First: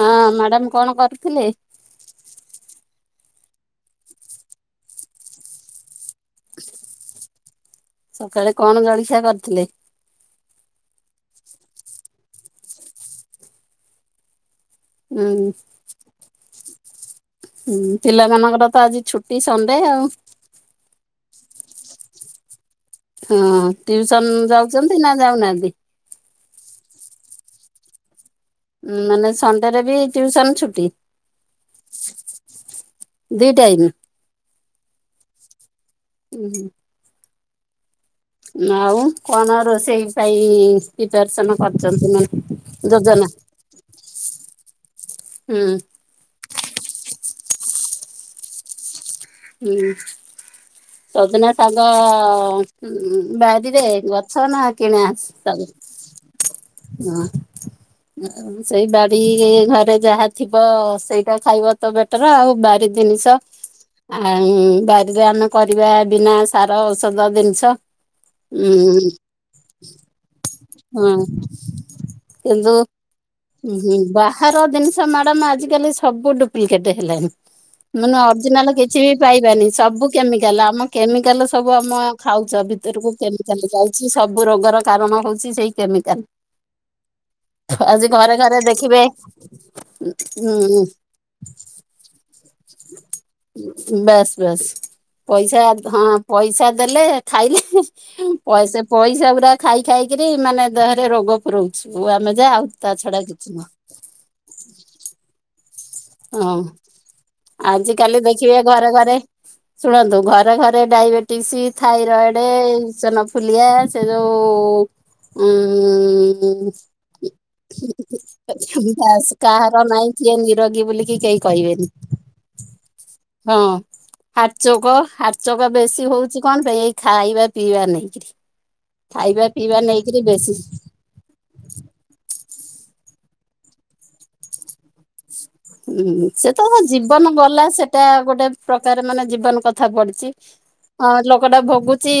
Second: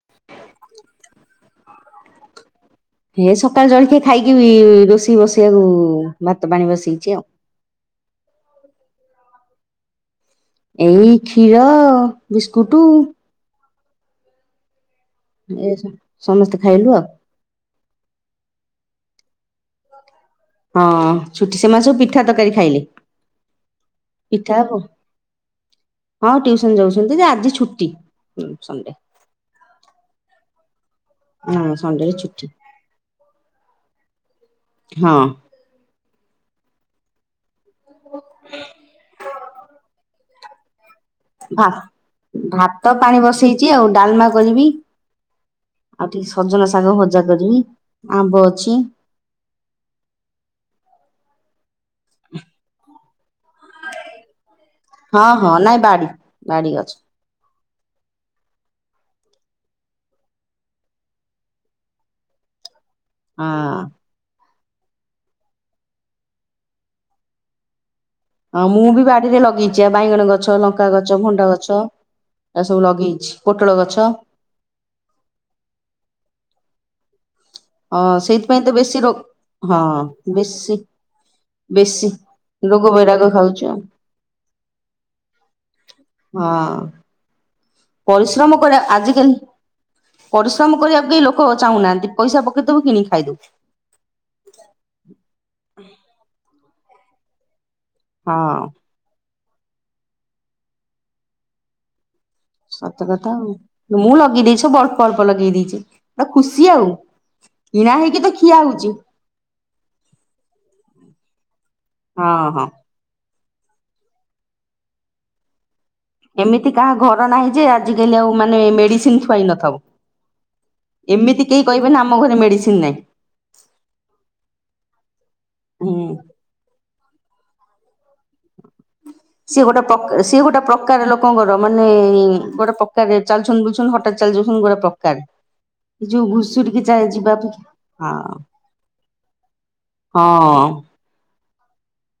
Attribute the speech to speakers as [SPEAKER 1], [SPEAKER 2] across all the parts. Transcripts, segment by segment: [SPEAKER 1] ହଁ ମ୍ୟାଡମ କଣ କରୁଥିଲେ?
[SPEAKER 2] ହିଏ ସକାଳୁ ଜଳଖିଆ ଖାଇକି ଇ-ଇ ରୋଷେଇ ବସେଇବାକୁ ଭାତ ପାଣି ବସେଇଚି ଆଉ।
[SPEAKER 1] ସକାଳେ କଣ ଜଳିଖିଆ କରିଥିଲେ?
[SPEAKER 2] ଏଇ କ୍ଷୀର, ବିସ୍କୁଟୁ।
[SPEAKER 1] ଉଁ
[SPEAKER 2] ସମସ୍ତେ ଖାଇଲୁ ଆଉ।
[SPEAKER 1] ହୁଁ ପିଲାମାନଙ୍କର ତ ଆଜି ଛୁଟି ସଣ୍ଡେ ଆଉ।
[SPEAKER 2] ହଁ ଛୁଟି ସେମାନେ ସବୁ ପିଠା ତକାରୀ ଖାଇଲେ।
[SPEAKER 1] ହଁ ଟ୍ୟୁଉସନ
[SPEAKER 2] ପିଠା ହବ
[SPEAKER 1] ଯାଉଚନ୍ତି ନା ଯାଉନାହାନ୍ତି?
[SPEAKER 2] ହଁ ଟିଉସନ ଯାଉଛନ୍ତି ଯେ ଆଜି ଛୁଟି। ସଣ୍ଡେ
[SPEAKER 1] ମାନେ ସଣ୍ଡେରେ ବି ଟ୍ୟୁସନ ଛୁଟି।
[SPEAKER 2] ହଁ ସଣ୍ଡେରେ ଛୁଟି
[SPEAKER 1] ଦି ଟାଇମ।
[SPEAKER 2] ହଁ।
[SPEAKER 1] ଉଁ ହୁଁ। ଆଉ କଣ ରୋଷେଇ ପାଇ ପିପ୍ୟାର୍ସନ
[SPEAKER 2] ଭା
[SPEAKER 1] କରିଚନ୍ତି ମାନେ
[SPEAKER 2] ଭାତ ପାଣି
[SPEAKER 1] ଯୋଜନା।
[SPEAKER 2] ବସେଇଛି ଆଉ ଡାଲମା କରିବି
[SPEAKER 1] ହୁଁ।
[SPEAKER 2] ଆଉ ଟିକେ ସଜନା ଶାଗ ଭଜା କରିମି, ଆମ୍ବ ଅଛି।
[SPEAKER 1] ହୁଁ। ସଜନା ସାଗ ହୁଁ ଉଁ। ବାରିରେ ଗଛ ନା କିଣା ଆସ୍
[SPEAKER 2] ହଁ ହଁ
[SPEAKER 1] ତାକୁ
[SPEAKER 2] ନାଇଁ ବାଡି ବାଡି ଗଛ
[SPEAKER 1] ଅଁ [unintelligible] ସେଇ ବାଡ଼ିରେ ଘରେ ଯାହା ଥିବ ସେଇଟା ଖାଇବ ତ ବେଟର ଆଉ ବାରି ଜିନିଷ।
[SPEAKER 2] ହଁ।
[SPEAKER 1] ଅମ୍ ବାରିରେ ଆମେ କରିବା ବିନା ସାର ଔଷଧ ଜିନିଷ।
[SPEAKER 2] ଆଉ ମୁଁ ବି
[SPEAKER 1] ଉଁ
[SPEAKER 2] ବାଡିରେ ଲଗେଇଚି ଆ ବାଇଗଣ ଗଛ, ଲଙ୍କା
[SPEAKER 1] ହଁ
[SPEAKER 2] ଗଛ, ଭଣ୍ଡା ଗଛ। ଏ
[SPEAKER 1] କିନ୍ତୁ
[SPEAKER 2] ସବୁ ଲଗେଇଛି ପୋଟଳ
[SPEAKER 1] ଉଁ ହୁଁ
[SPEAKER 2] ଗଛ
[SPEAKER 1] ବାହାର ଜିନିଷ ମ୍ୟାଡମ ଆଜିକାଲି ସବୁ ଡୁପ୍ଲିକେଟେ ହେଲାଣିି।
[SPEAKER 2] ହଁ ସେଇଥିପାଇଁ ତ ବେଶ
[SPEAKER 1] କିଛି ବି ପାଇବାନି ସବୁ କେମିକାଲ ଆମ କେମିକାଲ ସବୁ ଆମ
[SPEAKER 2] ବେଶୀ
[SPEAKER 1] ଖାଉଛ
[SPEAKER 2] ରୋଗ
[SPEAKER 1] ଭିତରକୁ
[SPEAKER 2] ବୈରାଗ ଖାଉଛୁ
[SPEAKER 1] କେମିକାଲ
[SPEAKER 2] ଆଉ
[SPEAKER 1] ଯାଉଛି। ଛି ସବୁ ରୋଗର କାରଣ ହଉଛି ସେଇ କେମିକାଲ।
[SPEAKER 2] ହଁ
[SPEAKER 1] ଥୁ ଆଜି ଘରେ
[SPEAKER 2] ପରିଶ୍ରମ
[SPEAKER 1] ଘରେ
[SPEAKER 2] କରିବା
[SPEAKER 1] ଦେଖିବେ
[SPEAKER 2] ଆଜିକାଲି ପରିଶ୍ରମ
[SPEAKER 1] ହୁଁ
[SPEAKER 2] କରିବାକୁ କେହି ଲୋକ ଚାହୁଁନାହାନ୍ତି ପଇସା ପକେଇଦବୁ କିଣି ଖାଇଦବୁ
[SPEAKER 1] ବେଶ ବେସ ପଇସା ହଁ ପଇସା ଦେଲେ ଖାଇଲେ
[SPEAKER 2] ହଁ
[SPEAKER 1] ପଇସା ପଇସା ପୁରା ଖାଇ ଖାଇକିରି ମାନେ ଦେହରେ ରୋଗ ପୁରୋଉଛୁ ଆମେ। ଯା ଆଉ ତା
[SPEAKER 2] ସତ
[SPEAKER 1] ଛଡା
[SPEAKER 2] କଥା
[SPEAKER 1] କିଛି ନୁହଁ
[SPEAKER 2] ଆଉ ମୁଁ ଲଗେଇ ଦେଇଛି। ସବୁ ଅଳ୍ପ ଅଳ୍ପ ଲଗେଇ ଦେଇଛି। ତ
[SPEAKER 1] ହଁ
[SPEAKER 2] ଖୁସି ଆଉ କିଣା
[SPEAKER 1] ଆଜିିକାଲି
[SPEAKER 2] ହେଇକି ତ ଖିଆ
[SPEAKER 1] ଦେଖିବେ
[SPEAKER 2] ହଉଛି
[SPEAKER 1] ଘରେ ଘରେ ଶୁଣନ୍ତୁ ଘରେ ଘରେ ଡାଇବେଟିସ୍
[SPEAKER 2] ହଁ
[SPEAKER 1] ଥାଇରଏଡ଼
[SPEAKER 2] ହଁ
[SPEAKER 1] ଏସନଫୁଲିଆ ସେ ଯେଉଁ ହୁ
[SPEAKER 2] ଏମିତି କାହା ଘର ନାହିଁ ଯେ ଆଜିକାଲି ଆଉ ମାନେ ମେଡିସିନ
[SPEAKER 1] ବାସ୍
[SPEAKER 2] ଥୁଆଇ ନଥିବ
[SPEAKER 1] କାହାର ନାଇଁ କିଏ ନିରୋଗୀ? ବୁଲିକି କେହି
[SPEAKER 2] ଏମିତି
[SPEAKER 1] କହିବେନି।
[SPEAKER 2] କହିବେ ନା ଆମ ଘରେ ମେଡିସିନ ନାହିଁ
[SPEAKER 1] ହଁ ହାର୍ଟଚୋକ ହାର୍ଟଚୋକ ବେଶୀ
[SPEAKER 2] ହୁଁ
[SPEAKER 1] ହଉଛି କଣ ପେଇଁ? ଏଇ ଖାଇବା ପିଇବା ନେଇକିରି। ଖାଇବା
[SPEAKER 2] ସିଏ
[SPEAKER 1] ପିଇବା
[SPEAKER 2] ଗୋଟେ ପ୍ରକ୍
[SPEAKER 1] ନେଇକିରି
[SPEAKER 2] ସିଏ
[SPEAKER 1] ବେଶୀ
[SPEAKER 2] ଗୋଟେ ପ୍ରକାର ଲୋକଙ୍କର ମାନେ ଗୋଟେ ପକାରେ ଚାଲୁଛନ୍ତି ବୁଲୁଛନ୍ତି ହଠାତ୍ ଚାଲିଯାଉଛନ୍ତି ଗୋଟେ ପକାରେ
[SPEAKER 1] ହୁଁ ସେ ତ ଜୀବନ ଗଲା ସେଟା
[SPEAKER 2] ହଁ
[SPEAKER 1] ଗୋଟେ ପ୍ରକାର ମାନେ ଜୀବନ କଥା
[SPEAKER 2] ହଁ
[SPEAKER 1] ପଡିଚି ହଁ। କଟା ଭୋଗୁଛି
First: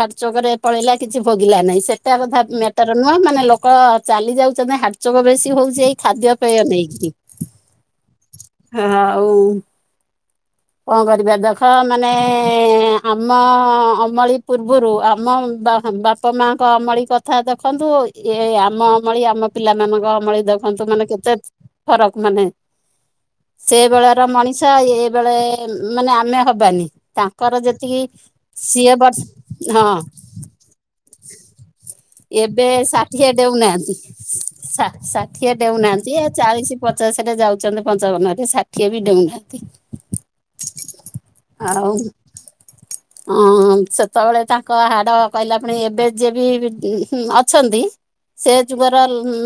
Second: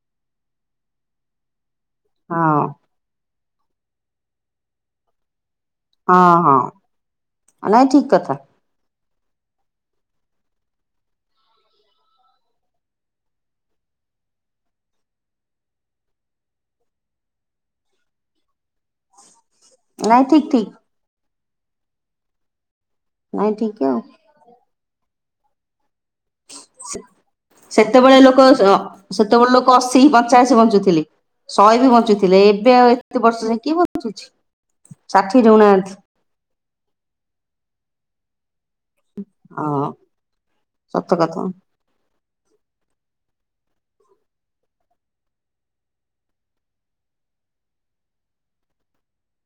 [SPEAKER 1] ହାର୍ଟଚୋକରେ ପଳେଇଲା କିଛି ଭୋଗିଲା ନାହିଁ ସେଟା କଥା
[SPEAKER 2] ହଁ
[SPEAKER 1] ମ୍ୟାଟର ନୁହଁ ମାନେ ଲୋକ ଚାଲି ଯାଉଛନ୍ତି ହାର୍ଟଚୋକ ବେଶୀ ହଉଛି ଏଇ
[SPEAKER 2] ହଁ
[SPEAKER 1] ଖାଦ୍ୟ ପେୟ
[SPEAKER 2] ହଁ
[SPEAKER 1] ନେଇକି।
[SPEAKER 2] ନାଇଁ ଠିକ କଥା।
[SPEAKER 1] ଅଔ କଣ କରିବା ଦେଖ ମାନେ ଆମ ଅମଳି ପୂର୍ବରୁ ଆମ ବାପା ମାଙ୍କ ଅମଳି କଥା ଦେଖନ୍ତୁ ଏ ଆମ ଅମଳି ଆମ ପିଲାମାନାନଙ୍କ
[SPEAKER 2] ନାଇଁ ଠିକ
[SPEAKER 1] ଅମଳି
[SPEAKER 2] ଠିକ
[SPEAKER 1] ଦେଖନ୍ତୁ ମାନେ କେତେ ଫରକ ମାନେ
[SPEAKER 2] ନାଇଁ
[SPEAKER 1] ସେ
[SPEAKER 2] ଠିକ ଆଉ।
[SPEAKER 1] ବେଳର ମଣିଷ ଏ ବେଳେ ମାନେ ଆମେ ହବାନି ତାଙ୍କର ଯେତିକି
[SPEAKER 2] ସେତେବେଳେ ଲୋକ
[SPEAKER 1] ସିଏ ବସ ହଁ
[SPEAKER 2] ଥିଲେ ଶହେ ବି ବଞ୍ଚୁଥିଲେ ଏବେ ଆଉ ଏତେ ବର୍ଷ ଯାଏଁ କିଏ ବଞ୍ଚୁଛି?
[SPEAKER 1] ସା ଷାଠିଏ ଦଉନାହାନ୍ତି ଆଉ ଚାଳିଶ ପଚାଶ ଷାଠିଏ ଯାଉଛନ୍ତି ପଞ୍ଚାବନ ହାତେ ଷାଠିଏ ବି ଡେଉଁନାହାନ୍ତି।
[SPEAKER 2] ହଁ ସତ କଥା
[SPEAKER 1] ହଁ। ହ ସେତେବେଳେ ତାଙ୍କ ହାଡ କହିଲା ପଣି ଏବେ ଯିଏଉ ହୁଁ ବି ଅଛନ୍ତି ସେ ଯୁଗର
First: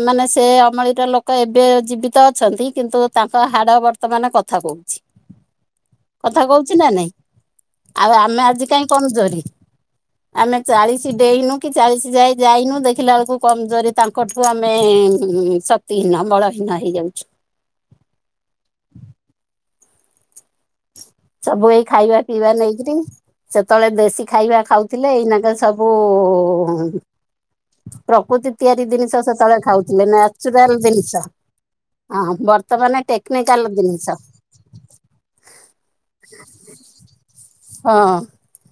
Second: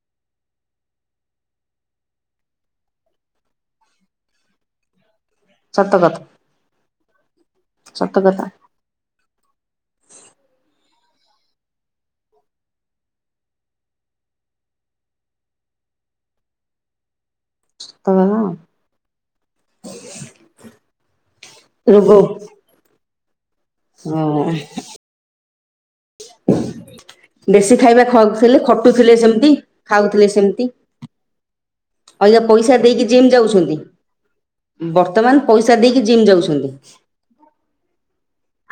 [SPEAKER 1] ମାନେ ସେ ଅମଳିର ଲୋକ ଏବେ ଜୀବିତ ଅଛନ୍ତି କିନ୍ତୁ ତାଙ୍କ ହାଡ ବର୍ତ୍ତମାନ କଥା କହୁଛି କଥା କହୁଛି ନା ନାଇଁ ଆଉ
[SPEAKER 2] ସତ କ
[SPEAKER 1] ଆମେ ଆଜି କାହିଁ କମଜୋରି ଆମେ ଚାଳିଶ କିଛି ଡେଇନୁ କି ଚାଲିସି ଯାଏ ଯାଇନୁ ଦେଖିଲା ବେଳକୁ କମଜୋରି ତାଙ୍କଠୁ ଆମେ ସକ୍ତି ବିନା ବଳ ହିଁନା ହେଇଯାଉଛି।
[SPEAKER 2] [unintelligible]
[SPEAKER 1] ସବୁ ଏଇ
[SPEAKER 2] ରୋଗ
[SPEAKER 1] ଖାଇବା ପିଇବା ନେଇକିରି ସେତେବେଳେ ଦେଶୀ ଖାଇବା ଖାଉଥିଲେ ଏଇନାକ ସବୁ
[SPEAKER 2] ବେଶୀ ଖାଇବା
[SPEAKER 1] ପ୍ରକୃତି
[SPEAKER 2] ଖାଉଥିଲେ
[SPEAKER 1] ତିଆରି ଜିନିଷ
[SPEAKER 2] ଖଟୁଥିଲେ ସେମିତି
[SPEAKER 1] ସେତେବେଳେ
[SPEAKER 2] ଖାଉଥିଲେ ସେମତି
[SPEAKER 1] ନ୍ୟାଚୁରାଲ ଜିନିଷ ହଁ
[SPEAKER 2] ଆଜ୍ଞା ପଇସା
[SPEAKER 1] ବର୍ତ୍ତମାନ
[SPEAKER 2] ଦେଇକି ଜିମ୍
[SPEAKER 1] ଟେକ୍ନିକାଲ
[SPEAKER 2] ଯାଉଛନ୍ତି।
[SPEAKER 1] ଜିନିଷ
[SPEAKER 2] ବର୍ତ୍ତମାନ ପଇସା ଦେଇକି ଜିମ୍ ଯାଉଛନ୍ତି।
[SPEAKER 1] ହଁ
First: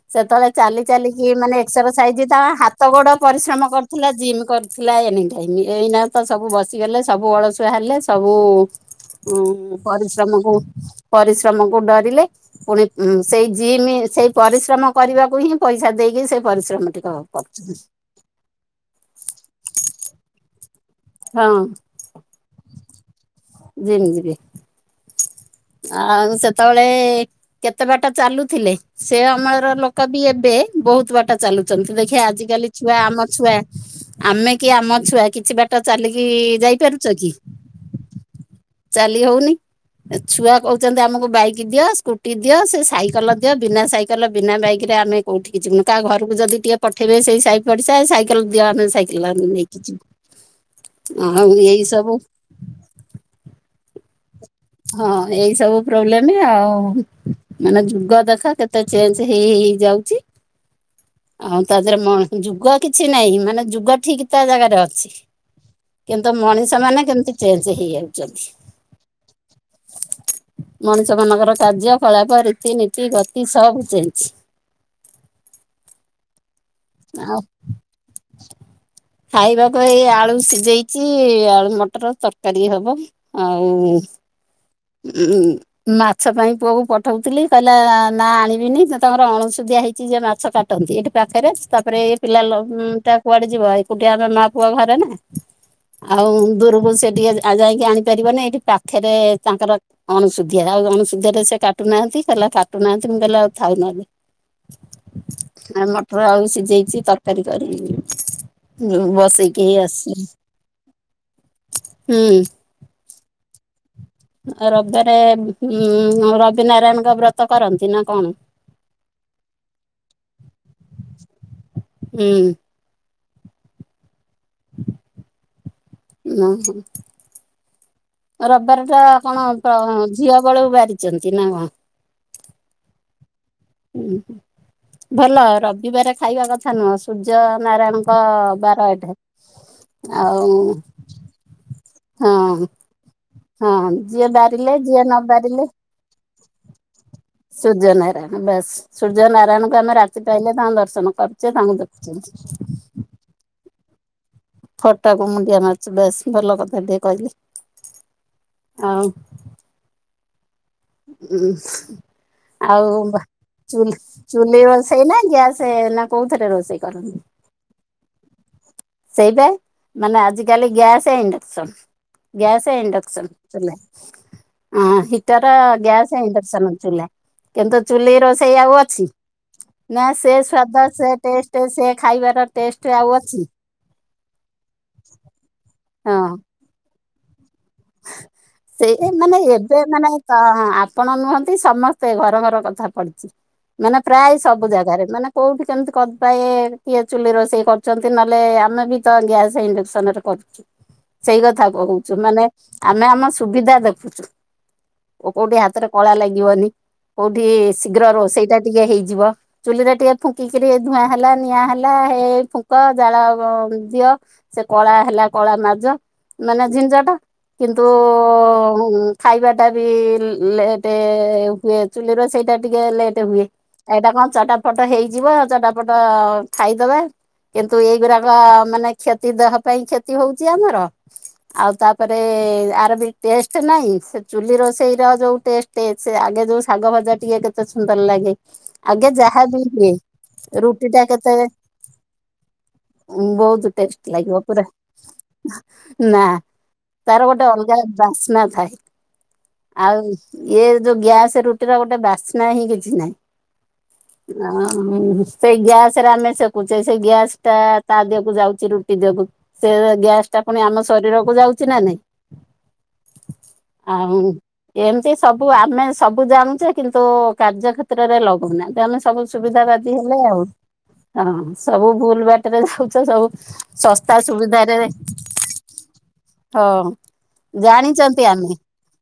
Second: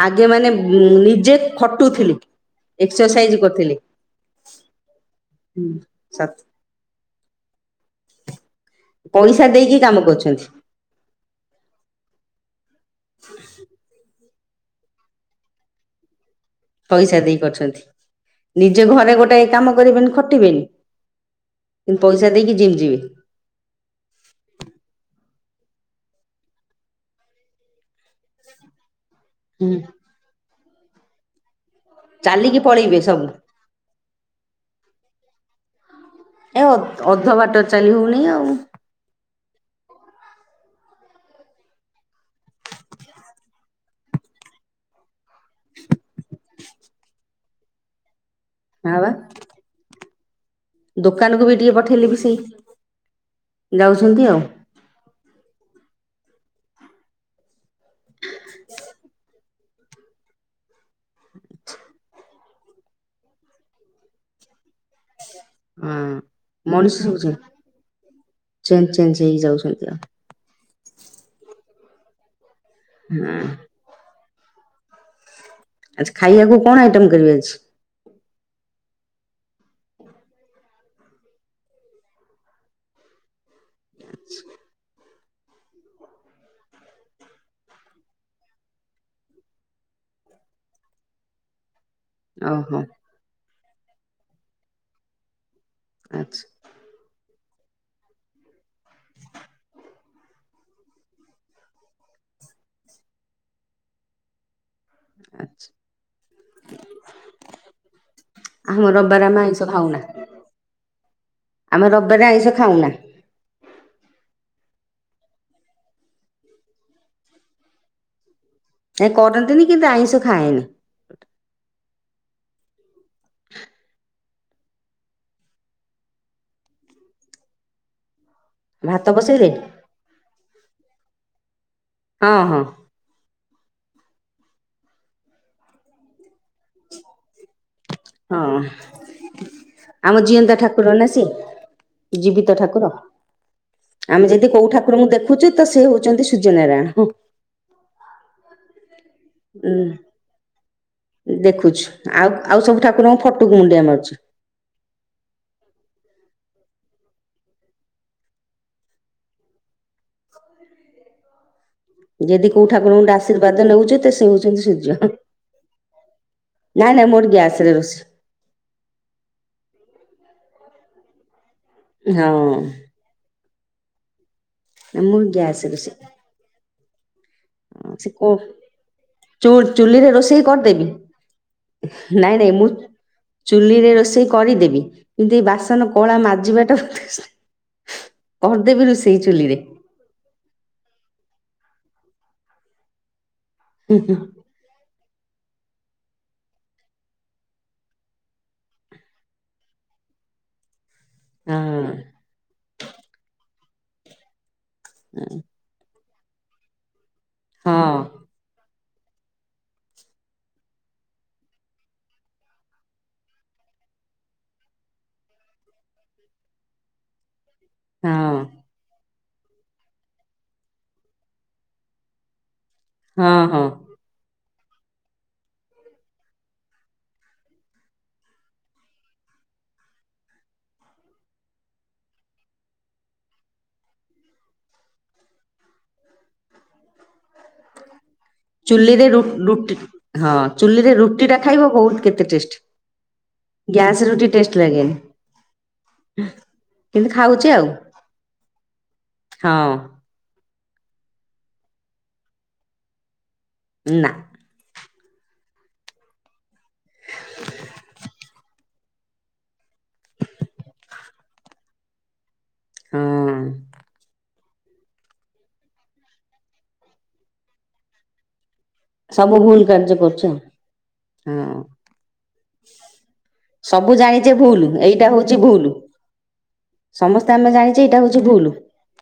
[SPEAKER 2] ଆଗେ
[SPEAKER 1] ସେତେବେଳେ
[SPEAKER 2] ମାନେ
[SPEAKER 1] ଚାଲି ଚାଲିକି
[SPEAKER 2] ନିଜେ
[SPEAKER 1] ମାନେ
[SPEAKER 2] ଖଟୁଥିଲେ
[SPEAKER 1] ଏକ୍ସରସାଇଜ ତା ହାତ ଗୋଡ
[SPEAKER 2] ଏକ୍ସରସାଇଜ
[SPEAKER 1] ପରିଶ୍ରମ
[SPEAKER 2] କରୁଥିଲେ।
[SPEAKER 1] କରୁଥିଲା ଜିମ୍ କରିଥିଲା ଏନି ଟାଇମ୍ ଏଇନା ତ ସବୁ ବସିଗଲେ ସବୁ ଅଳସୁ ବାହାରିଲେ ସବୁ ହୁଁ
[SPEAKER 2] ପଇସା ଦେଇକି କାମ କରୁଛନ୍ତି
[SPEAKER 1] ପରିଶ୍ରମକୁ ପରିଶ୍ରମକୁ ଡରିଲେ ପୁଣି ଉଁ ସେଇ ଜିମ ସେଇ ପରିଶ୍ରମ କରିବାକୁ ହିଁ ପଇସା ଦେଇକି ସେ ପରିଶ୍ରମ ଟିକକ କରୁଚି।
[SPEAKER 2] ନିଜ ଘରେ ଗୋଟାଏ କାମ କରିବନି ଖଟିବେନି କିନ୍ତୁ ପଇଷା ଦେଇକି ଜିମ ଯିବେ।
[SPEAKER 1] ଜିମ ଜିବେ। ଆଉ ସେତେବେଳେ କେତେ ବାଟ ଚାଲୁଥିଲେ। ସେ ଅମଳାର ଲୋକ ବି ଏବେ ବୋହୁତ ବାଟ ଚାଲୁ ଚନ୍ତି ଦେଖିଆ
[SPEAKER 2] ଚାଲିକି
[SPEAKER 1] ଆଜିକାଲି ଛୁଆ
[SPEAKER 2] ପଳେଇବେ ସବୁ
[SPEAKER 1] ଆମଛୁଆ ଆମେ କି ଆମଛୁଆ କିଛି ବାଟ ଚାଲିକି
[SPEAKER 2] ଏ
[SPEAKER 1] ଯାଇପାରୁଚ
[SPEAKER 2] ଅଧ
[SPEAKER 1] କି?
[SPEAKER 2] ବାଟ ଚାଲି ହଉନି ଆଉ
[SPEAKER 1] ଚାଲି ହୋଉନି ଛୁଆ କହୁଚନ୍ତି ଆମକୁ ବାଇକ ଦିଅ ସ୍କୁଟି ଦିଅ ସେ ସାଇକେଲ ଦିଅ ବିନା ସାଇକେଲ ବିନା ବାଇକ ରେ ଆମେ କୋଉଠିକି ଯିବୁନୁ କାହା ଘରକୁ ଯଦି ଟିକେ ପଠେଇବେ ସେଇ ସାଇ ପଡିସା ସାଇକେଲ ଦିଅ ଆମେ ସାଇକେଲ ନେଇକି ଯିବୁ।
[SPEAKER 2] ଦୋକାନକୁୁ
[SPEAKER 1] ଆଉ
[SPEAKER 2] ବି ଟିକେ
[SPEAKER 1] ଏଇ
[SPEAKER 2] ପଠେଇଲେ
[SPEAKER 1] ସବୁ
[SPEAKER 2] ବି ସେଇ ଯାଉଚନ୍ତି ଆଉ।
[SPEAKER 1] ହଁ ଏଇ ସବୁ ପ୍ରୋବ୍ଲେମ ଆଉ ମାନେ ଯୁଗ ଦେଖ କେତେ ଚେଞ୍ଜେ ହେଇହେଇ ଯାଉଚି। ଆଉ ତା ଦେହରେ ମ ଯୁଗ କିଛି ନାଇଁ ମାନେ ଯୁଗ ଠିକ୍ ତା ଜାଗାରେ ଅଛି।
[SPEAKER 2] ହଁ
[SPEAKER 1] କିନ୍ତୁ
[SPEAKER 2] ମଣିଷ
[SPEAKER 1] ମଣିଷମାନେ
[SPEAKER 2] ସବୁ
[SPEAKER 1] କେମିତି
[SPEAKER 2] ଚେଞ୍ଜ
[SPEAKER 1] ଚେଞ୍ଜେ ହେଇ ଯାଉଚନ୍ତି।
[SPEAKER 2] ଚେଞ୍ଜ ଚେଞ୍ଜ ହେଇଯାଉଚନ୍ତି ଆ
[SPEAKER 1] ମଣିଷମାନଙ୍କର କାର୍ଯ୍ୟକଳାପ ରୀତିନୀତି
[SPEAKER 2] ହଁ
[SPEAKER 1] ଗତି ସବୁ ଚେଞ୍ଜ।
[SPEAKER 2] ଆଚ୍ଛା ଖାଇବାକୁ କଣ ଆଇଟମ କରିବେ
[SPEAKER 1] ଆଉ
[SPEAKER 2] ଆଜି?
[SPEAKER 1] ଖାଇବାକୁ ଏଇ ଆଳୁ ସିଝେଇଚି ଆଳୁମଟର ତରକାରୀ ହବ। ଆଉ ଉଁ ମାଛ ପାଇଁ ପୁଅକୁ ପଠୋଉଥିଲି କହିଲା ନା ଆଣିବିନି ତା ତାଙ୍କର ଅଣୁଷୁଧିଆ ହେଇଚି ଯେ ମାଛ କାଟନ୍ତି ଏଇଠି ପାଖରେ ତାପରେ ଏଇ ପିଲା
[SPEAKER 2] ଓହୋ
[SPEAKER 1] ଲୋକଟା କୁଆଡେ ଯିବ ଏକୁଟିଆ ଆମେ ମା ପୁଅ ଘରେ ନା। ଆଉ
[SPEAKER 2] ଆଚ୍ଛା
[SPEAKER 1] ଦୂରକୁ ସେ ଟିକେ ଆ ଯାଇକି ଆଣିପାରିବନି ଏଇଠି ପାଖରେ ତାଙ୍କର ଅଣଶୁଧିଆ ଆଉ ଅଣଶୁଧିଆ ରେ ସେ କାଟୁନାହାନ୍ତି କହିଲା କାଟୁନାହାନ୍ତି ମୁଁ କହିଲି ଆଉ ଥାଉନହେଲେ।
[SPEAKER 2] ହୁଁ [inaudible]
[SPEAKER 1] ଆ ମଟର ଆଳୁ ସିଝେଇଚି ତରକାରୀ କରିବି।
[SPEAKER 2] ଆମ
[SPEAKER 1] ଯୋଉ
[SPEAKER 2] ରବିବାର ଆମେ ଆଇଁଷ
[SPEAKER 1] ବସେଇକି ଏଇ
[SPEAKER 2] ଖାଉନା
[SPEAKER 1] ଆସିଲି।
[SPEAKER 2] ଆମେ ରବିବାରେ
[SPEAKER 1] ହୁଁ।
[SPEAKER 2] ଆଇଁଷ ଖାଉନା।
[SPEAKER 1] ରବିବାରେ ଉଁ ରବିନାରାୟଣଙ୍କ ବ୍ରତ କରନ୍ତି ନା କଣ?
[SPEAKER 2] ଏ କରନ୍ତିନି କିନ୍ତୁ ଆଇଁଷ ଖାଏନି।
[SPEAKER 1] ହୁଁ।
[SPEAKER 2] ହ [inaudible]
[SPEAKER 1] ନାଁ ହଁ। ରବିବାର ଟା
[SPEAKER 2] ଭାତ
[SPEAKER 1] କଣ
[SPEAKER 2] ବସେଇଲେ
[SPEAKER 1] ତ ଝିଅ ବେଳୁ ବାରିଚନ୍ତି ନା କଣ?
[SPEAKER 2] ହଁ ହଁ।
[SPEAKER 1] ଉଁ ହୁଁ ଭଲ ରବିବାରରେ ଖାଇବା କଥା ନୁହଁ ସୂର୍ଯ୍ୟ ନାରାୟଣଙ୍କ
[SPEAKER 2] ହଁ
[SPEAKER 1] ବାର ଏଟା।
[SPEAKER 2] ଆମ
[SPEAKER 1] ଆଉ
[SPEAKER 2] ଜିଅନ୍ତା ଠାକୁର ନା ସିଏ
[SPEAKER 1] ହଁ
[SPEAKER 2] ଜୀବିତ ଠାକୁର।
[SPEAKER 1] ହଁ ଯିଏ
[SPEAKER 2] ଆମେ ଯଦି କୋଉ
[SPEAKER 1] ବାରିଲେ ଯିଏ
[SPEAKER 2] ଠାକୁରଙ୍କୁ
[SPEAKER 1] ନ
[SPEAKER 2] ଦେଖୁଚୁ ତ ସେ ହୋଉଚନ୍ତି ସୂର୍ଯ୍ୟନାରାୟଣ ହଁ।
[SPEAKER 1] ସୂର୍ଯ୍ୟନାରାୟଣ ବାସ୍ ସୂର୍ୟନାରାୟଣଙ୍କୁ ଆମେ ରାତି ପାଇଲେ ତାଙ୍କୁ ଦର୍ଶନ କରୁଚେ ତାଙ୍କୁ
[SPEAKER 2] ଦେଖୁଛୁ
[SPEAKER 1] ଦେଖୁଚନ୍ତି।
[SPEAKER 2] ପ୍ୟାନ ଅଛି।
[SPEAKER 1] ଫଟକୁ ମୁଣ୍ଡିଆ ମାରୁଚୁ ବେଶ ଭଲ କଥା। ବୋଧେ କହିଥିଲେ ଆଉ ଉଁ ଉଁ ହୁଁ।
[SPEAKER 2] ଯଦି କୋଉ
[SPEAKER 1] ଆଉ
[SPEAKER 2] ଠାକୁରଙ୍କଠୁ
[SPEAKER 1] ବାଃ
[SPEAKER 2] ଆଶୀର୍ବାଦ ନେଉଛୁ
[SPEAKER 1] ଚୁଲିଃ
[SPEAKER 2] ତ ସେ
[SPEAKER 1] ଚୁଲି
[SPEAKER 2] ହଉଛନ୍ତି ସୂର୍ଯ୍ୟ।
[SPEAKER 1] ରୋଷେଇ ନା ଗ୍ୟାସ ନା କୋଉଥିରେ ରୋଷେଇ କର
[SPEAKER 2] ନାଇଁ ନାଇଁ ମୋର ଗ୍ୟାସରେ ରୋଷେଇ।
[SPEAKER 1] ସେଇପା ମାନେ ଆଜିକାଲି ଗ୍ୟାସ ଇଣ୍ଡକ୍ସନ
[SPEAKER 2] ହଁ
[SPEAKER 1] ଗ୍ୟାସ ଇଣ୍ଡକ୍ସନ। ଚୁଲା ଆ,
[SPEAKER 2] ମୁଁ
[SPEAKER 1] ହିଟର,
[SPEAKER 2] ଗ୍ୟାସରେ ରୋଷେଇ
[SPEAKER 1] ଗ୍ୟାସ୍, ଇଣ୍ଡକ୍ସନ ଚୁଲା। କିନ୍ତୁ
[SPEAKER 2] ହଁ, ସେ
[SPEAKER 1] ଚୁଲି
[SPEAKER 2] କୋ
[SPEAKER 1] ରୋଷେଇ ଆଉ ଅଛି
[SPEAKER 2] ଚୁ-
[SPEAKER 1] ନା
[SPEAKER 2] ଚୁଲିରେ
[SPEAKER 1] ସେ
[SPEAKER 2] ରୋଷେଇ
[SPEAKER 1] ସ୍ଵାଦ
[SPEAKER 2] କରିଦେବି
[SPEAKER 1] ସେ ଟେଷ୍ଟ, ସେ
[SPEAKER 2] ନାଇଁ
[SPEAKER 1] ଖାଇବାର
[SPEAKER 2] ନାଇଁ ମୁଁ
[SPEAKER 1] ଟେଷ୍ଟ, ଆଉ ଅଛି।
[SPEAKER 2] ଚୁଲିରେ ରୋଷେଇ କରିଦେବି କିନ୍ତୁ ଏ ବାସନ କଳା ମାଜିବାଟା କରିଦେବି
[SPEAKER 1] ସେ
[SPEAKER 2] ରୋଷେଇ
[SPEAKER 1] ମାନେ
[SPEAKER 2] ଚୁଲିରେ
[SPEAKER 1] ଏବେ ମାନେ ଆପଣ ନୁହନ୍ତ ସମସ୍ତେ ଘର ଘର କଥା ପଡିଚି, ମାନେ ପ୍ରାୟ ସବୁ ଜାଗାରେ ମାନେ କୋଉଠି କେମିତି କଦବାଏ କିଏ ଚୁଲି ରୋଷେଇ କରୁଛନ୍ତି ନହେଲେ ଆମେ ବି ତ ଗ୍ୟାସ ଇଣ୍ଡକ୍ସନ ରେ କରଛ। [inaudible] ସେଇ
[SPEAKER 2] ହଁ
[SPEAKER 1] କଥା କହୁଛୁ, ମାନେ ଆମେ ଆମ ସୁବିଧା ଦେଖୁଛୁ ଓ କୋଉଠି ହାତରେ କଳା ଲାଗିବନି, କୋଉଠି
[SPEAKER 2] ହଁ
[SPEAKER 1] ଶୀଘ୍ର
[SPEAKER 2] ହଁ
[SPEAKER 1] ରୋଷେଇଟା ଟିକେ ହେଇଯିବ, ଚୁଲିରେ ଟିକେ ଫୁଙ୍କିକରି ଧୂଆଁ ହେଲା ନିଆଁ ହେଲା, ହେଇ ଫୁଙ୍କ ଜାଳ ଦିଅ ସେ କଳା ହେଲା କଳା ମାଜ ମାନେ, ଝି୍ଝଟ। କିନ୍ତୁ ଖାଇବା ଟା ବି ଲଟେ ହୁଏ ଚୁଲିର ସେଇଠ ସେଟ ଟିକେ ଲେଟ
[SPEAKER 2] ହଁ
[SPEAKER 1] ହୁଏ,
[SPEAKER 2] ହଁ
[SPEAKER 1] ଏଇଟା କଣ ଚଟାପଟ ହେଇଯିବଉ ଚଟାପଟ ଖାଇଦବେ। କିନ୍ତୁ ଏଇଗୁଡାକ ମାନେ କ୍ଷତି ଦେହ ପାଇଁ କ୍ଷତି ହଉଛି ଆମର, ଆଉ ତାପରେ ଏ ଆର ବି ଟେଷ୍ଟ ନାହିଁ, ସେ ଚୁଲି ରୋଷେଇର ଯଉ ଟେଷ୍ଟ ସେ ଆଗେ ଯୋଉ ଶାଗ ଭାଜା ଟିକେ କେତେ ସୁନ୍ଦର ଲାଗେ,
[SPEAKER 2] ଚୁଲିରେ
[SPEAKER 1] ଆଗେ
[SPEAKER 2] ରୁ-
[SPEAKER 1] ଯାହା ବି
[SPEAKER 2] ରୁଟି
[SPEAKER 1] ହୁଏ,
[SPEAKER 2] ହଁ
[SPEAKER 1] ରୁଟି
[SPEAKER 2] ଚୁଲିରେ
[SPEAKER 1] ଟା
[SPEAKER 2] ରୁଟି
[SPEAKER 1] କେତେ
[SPEAKER 2] ଟା ଖାଇବ ବହୁତ କେତେ ଟେଷ୍ଟ।
[SPEAKER 1] ବହୁତ
[SPEAKER 2] ଗ୍ୟାସ
[SPEAKER 1] ଟେଷ୍ଟ
[SPEAKER 2] ରୁଟି
[SPEAKER 1] ଲାଗିବ ପୁରୁର
[SPEAKER 2] ଲାଗେନି
[SPEAKER 1] ନା
[SPEAKER 2] କିନ୍ତୁ
[SPEAKER 1] ତାର
[SPEAKER 2] ଖାଉଛି
[SPEAKER 1] ଗୋଟେ
[SPEAKER 2] ଆଉ
[SPEAKER 1] ଅଲଗା ବାସ୍ନା ଥାଏ,
[SPEAKER 2] ହଁ
[SPEAKER 1] ଆଉ ଇଏ ଯୋଉ ଗ୍ୟାସ୍ ରୁଟିର ଗୋଟେ ବାସ୍ନା ହିଁ କିଛି ନାହିଁ।
[SPEAKER 2] ନା
[SPEAKER 1] ହ ସେଇ ଗ୍ୟାସ ରେ ଆମେ ସେଖୁଛେ, ସେ ଗ୍ୟାସ ଟା ତା ଦେହକୁ ଯାଉଛି, ରୁ କୁ ସେ ଗ୍ୟାସ ଟା ପୁଣି ଆମ ଶରୀରକୁ ଯାଉଛି ନା ନାଇଁ।
[SPEAKER 2] ହଁ
[SPEAKER 1] ଆଉ ଏମିତି ସବୁ ଆମେ ସବୁ ଜାଣଛେ କିନ୍ତୁ କାର୍ଯ୍ୟ କେତ୍ରରେ ଲଗୁନାହାନ୍ତି। ଆମେ ସବୁ
[SPEAKER 2] ଭୁଲ
[SPEAKER 1] ସୁବିଧାବାଜିି
[SPEAKER 2] କାର୍ଯ୍ୟ
[SPEAKER 1] ହେଲେ
[SPEAKER 2] କରୁଛି
[SPEAKER 1] ଆଉ। ହଁ ସବୁ ଭୁଲ ବାଟରେ ଯାଉଛ, ସବୁ
[SPEAKER 2] ସବୁ
[SPEAKER 1] ଶସ୍ତା
[SPEAKER 2] ଜାଣିଛେ ଭୁଲ
[SPEAKER 1] ସୁବିଧାରେ
[SPEAKER 2] ଏଇଟା ହଉଛି ଭୁଲ
[SPEAKER 1] ହଁ
[SPEAKER 2] ସମସ୍ତେ ଆମେ ଜାଣିଛେ ଏଇଟା ହଉଛି
[SPEAKER 1] ଜାଣିଛନ୍ତି
[SPEAKER 2] ଭୁଲ।
[SPEAKER 1] ଆମେ,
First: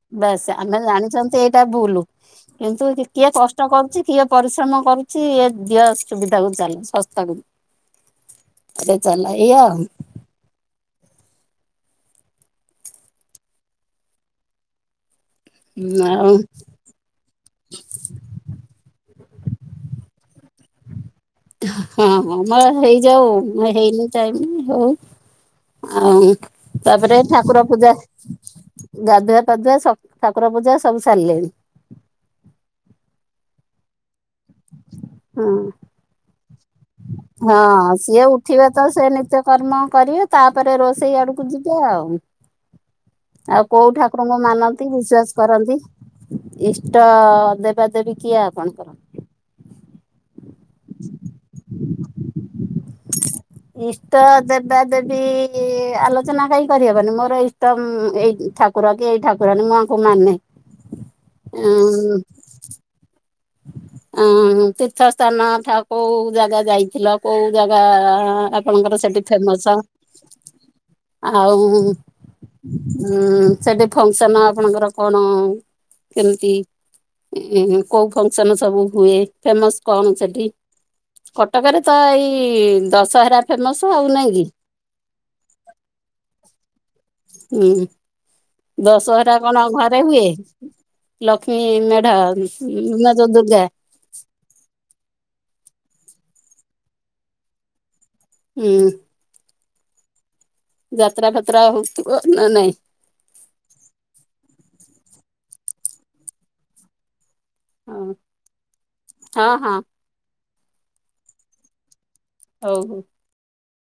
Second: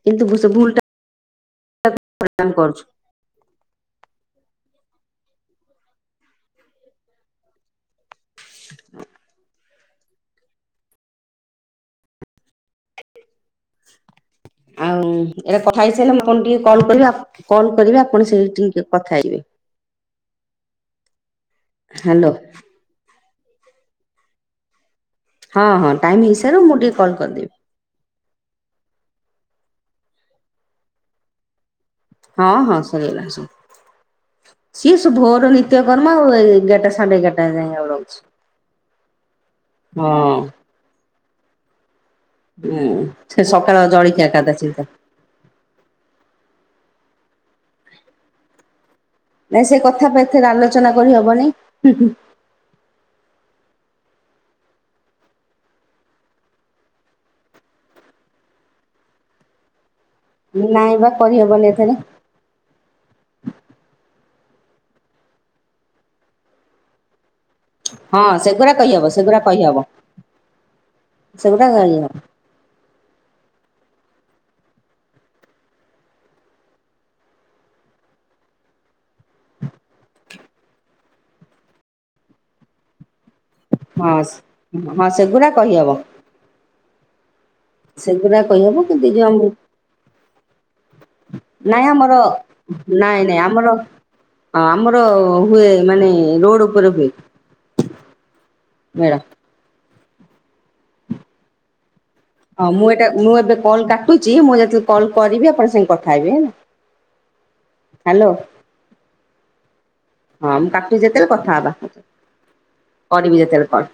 [SPEAKER 2] କିନ୍ତୁ
[SPEAKER 1] ବାସ
[SPEAKER 2] ସେ ଭୁଲ
[SPEAKER 1] -ଆମେ
[SPEAKER 2] ଟା
[SPEAKER 1] ଜାଣି ଏଇଟା ଭୁଲ
[SPEAKER 2] ଆମେ କରୁଛୁ।
[SPEAKER 1] କିନ୍ତୁ କିଏ? କଷ୍ଟ କରୁଛି କିଏ ପରିଶ୍ରମ କରୁଛି ଇ ଦିଅ ସୁବିଧାକୁ ଚାଲ, ଶସ୍ତାକୁ ଆରେ ଚାଲ ଆୟୟା
[SPEAKER 2] ଆଉ। ଏଇଟା କଥା ହେଇସାରିଲେ ମୁ
[SPEAKER 1] ଆଉ
[SPEAKER 2] ଆଣ ଟିକେ କଲ୍ କରିବି, କଲ କରିବି ଆପଣ ସେଇ ଟ କଥା ହେଇବେ।
[SPEAKER 1] ହଁ
[SPEAKER 2] ହ୍ୟାଲୋ
[SPEAKER 1] ଆମର ହେଇଯାଉ, ମୁ ହେଇନାଇ ହଉ
[SPEAKER 2] ହଁ ହଁ ଟାଇମ
[SPEAKER 1] ଆଉ
[SPEAKER 2] ହେଇସାରୁ ମୁଁ ଟିକେ କଲ୍
[SPEAKER 1] ତାପରେ
[SPEAKER 2] କରିଦେବି
[SPEAKER 1] ଠାକୁର ପୂଜା ଗାଧୁଆ ପାଧୁଆ ଠାକୁର ପୂଜା ସବୁ ସାରିଲେଣି।
[SPEAKER 2] ହଁ ହଁ ସରିଗଲାଣି ସବୁ, ସିଏ ସବୁ
[SPEAKER 1] ହଁ
[SPEAKER 2] ଭୋର ନିତ୍ୟ କରର୍ମ ଆଉ ଏଗାରଟା ସାଢେ ଏଗାରଟା
[SPEAKER 1] ହଁ
[SPEAKER 2] ଯାଏ ଆଉ ରହୁଛି।
[SPEAKER 1] ସିଏ ଉଠିବ ତ ସେ ନିଜ କର୍ମ କରିବେ
[SPEAKER 2] ହଁ
[SPEAKER 1] ତାପରେ ରୋଷେଇ ଆଡକୁ ଯିବେ ଆଉ।
[SPEAKER 2] ହୁଁ ସେ
[SPEAKER 1] ଆଉ
[SPEAKER 2] ସକାଳ
[SPEAKER 1] କୋଉ
[SPEAKER 2] ଜଳଖିଆ
[SPEAKER 1] ଠାକୁରଙ୍କୁ
[SPEAKER 2] କଥା ଚିନ୍ତା।
[SPEAKER 1] ମାନନ୍ତି, ବିଶ୍ଵାସ କରନ୍ତି। ଇଷ୍ଟ ଦେବା ଦେବି କିଏ ଅପଣଙ୍କର?
[SPEAKER 2] ନ ସେ କଥା ପାଇଁ ଏଥିରେ ଆଲୋଚନା କରିହବନି।
[SPEAKER 1] ଇଷ୍ଟ ଦେବା ଦେବୀ ଆଲୋଚନା କାହିଁ କରିହବନି, ମୋର ଇଷ୍ଟ ଏଇ ଠାକୁର କି ଏଇ ଠାକୁରାଣି ମୁ ଆଙ୍କୁ ମାନନେ
[SPEAKER 2] ନାଇଁ ବା କହିହବନି ଏଥିରେ
[SPEAKER 1] ଉ ଅ ତୀର୍ଥ ସ୍ଥାନ ଠା କୋଉ ଜାଗା ଯାଇଥିଲ କୋଉ ଜାଗା
[SPEAKER 2] ହଁ ସେଗୁରା
[SPEAKER 1] ଆପଣଙ୍କର
[SPEAKER 2] କହିହବ
[SPEAKER 1] ସେଠି
[SPEAKER 2] ସେଗୁରା
[SPEAKER 1] ଫେମସ?
[SPEAKER 2] କହିହବ।
[SPEAKER 1] ଆଉ,
[SPEAKER 2] ସେଗୁଡା ରହିବ।
[SPEAKER 1] ହୁଁ ସେଠି ଫଙ୍କସନ ଆପଣଙ୍କର କଣ କେମିତି, କୋଉ ଫଙ୍କସନ ସବୁ ହୁଏ, ଫେମସ କଣ ସେଠି? କଟକରେ ତ ଏଇ ଦଶହରା ଫେମସ ଆଉ
[SPEAKER 2] ହଁ
[SPEAKER 1] ନାଇଁ କି?
[SPEAKER 2] ହଁ ସେଗୁଡ଼ା କହିହେବ।
[SPEAKER 1] ହୁଁ
[SPEAKER 2] ସେଗୁଡ଼ା
[SPEAKER 1] ଦଶହରା କଣ ଘରେ ହୁଏ? ଲକ୍ଷ୍ମୀ
[SPEAKER 2] ନାଇଁ
[SPEAKER 1] ମେଢ
[SPEAKER 2] ଆମର
[SPEAKER 1] ନା
[SPEAKER 2] ନାଇଁ
[SPEAKER 1] ଯୋଉ
[SPEAKER 2] ନାଇଁ
[SPEAKER 1] ଦୁର୍ଗା
[SPEAKER 2] ଆମର ଆମର ହୁ ମାନେ ରୋଡ ଉପରେ ହୁଏ।
[SPEAKER 1] ହୁଁ।
[SPEAKER 2] ମେଢ।
[SPEAKER 1] ଯାତ୍ରା ଫାତ୍ରା ହଉଥିବ ନା ନାଇଁ
[SPEAKER 2] ହଁ ମୁଁ ଏଟା ମୁଁ ଏବେ କଲ୍ କାଟୁଛି, ମୁଁ ଯେତେବେଳେ କଲ୍ କରିବି ଆପଣ ସାଙ୍ଗେ କଥା ହେବି ହେ
[SPEAKER 1] ହଁ ହଁ ହଁ।
[SPEAKER 2] ହଁ ମୁଁ କାଟିବି ଯେତେବେଳେ କଥା ହେବା,
[SPEAKER 1] ହଉ ହଉ।
[SPEAKER 2] କରିବି ଯେତେବେଳେ କଲ।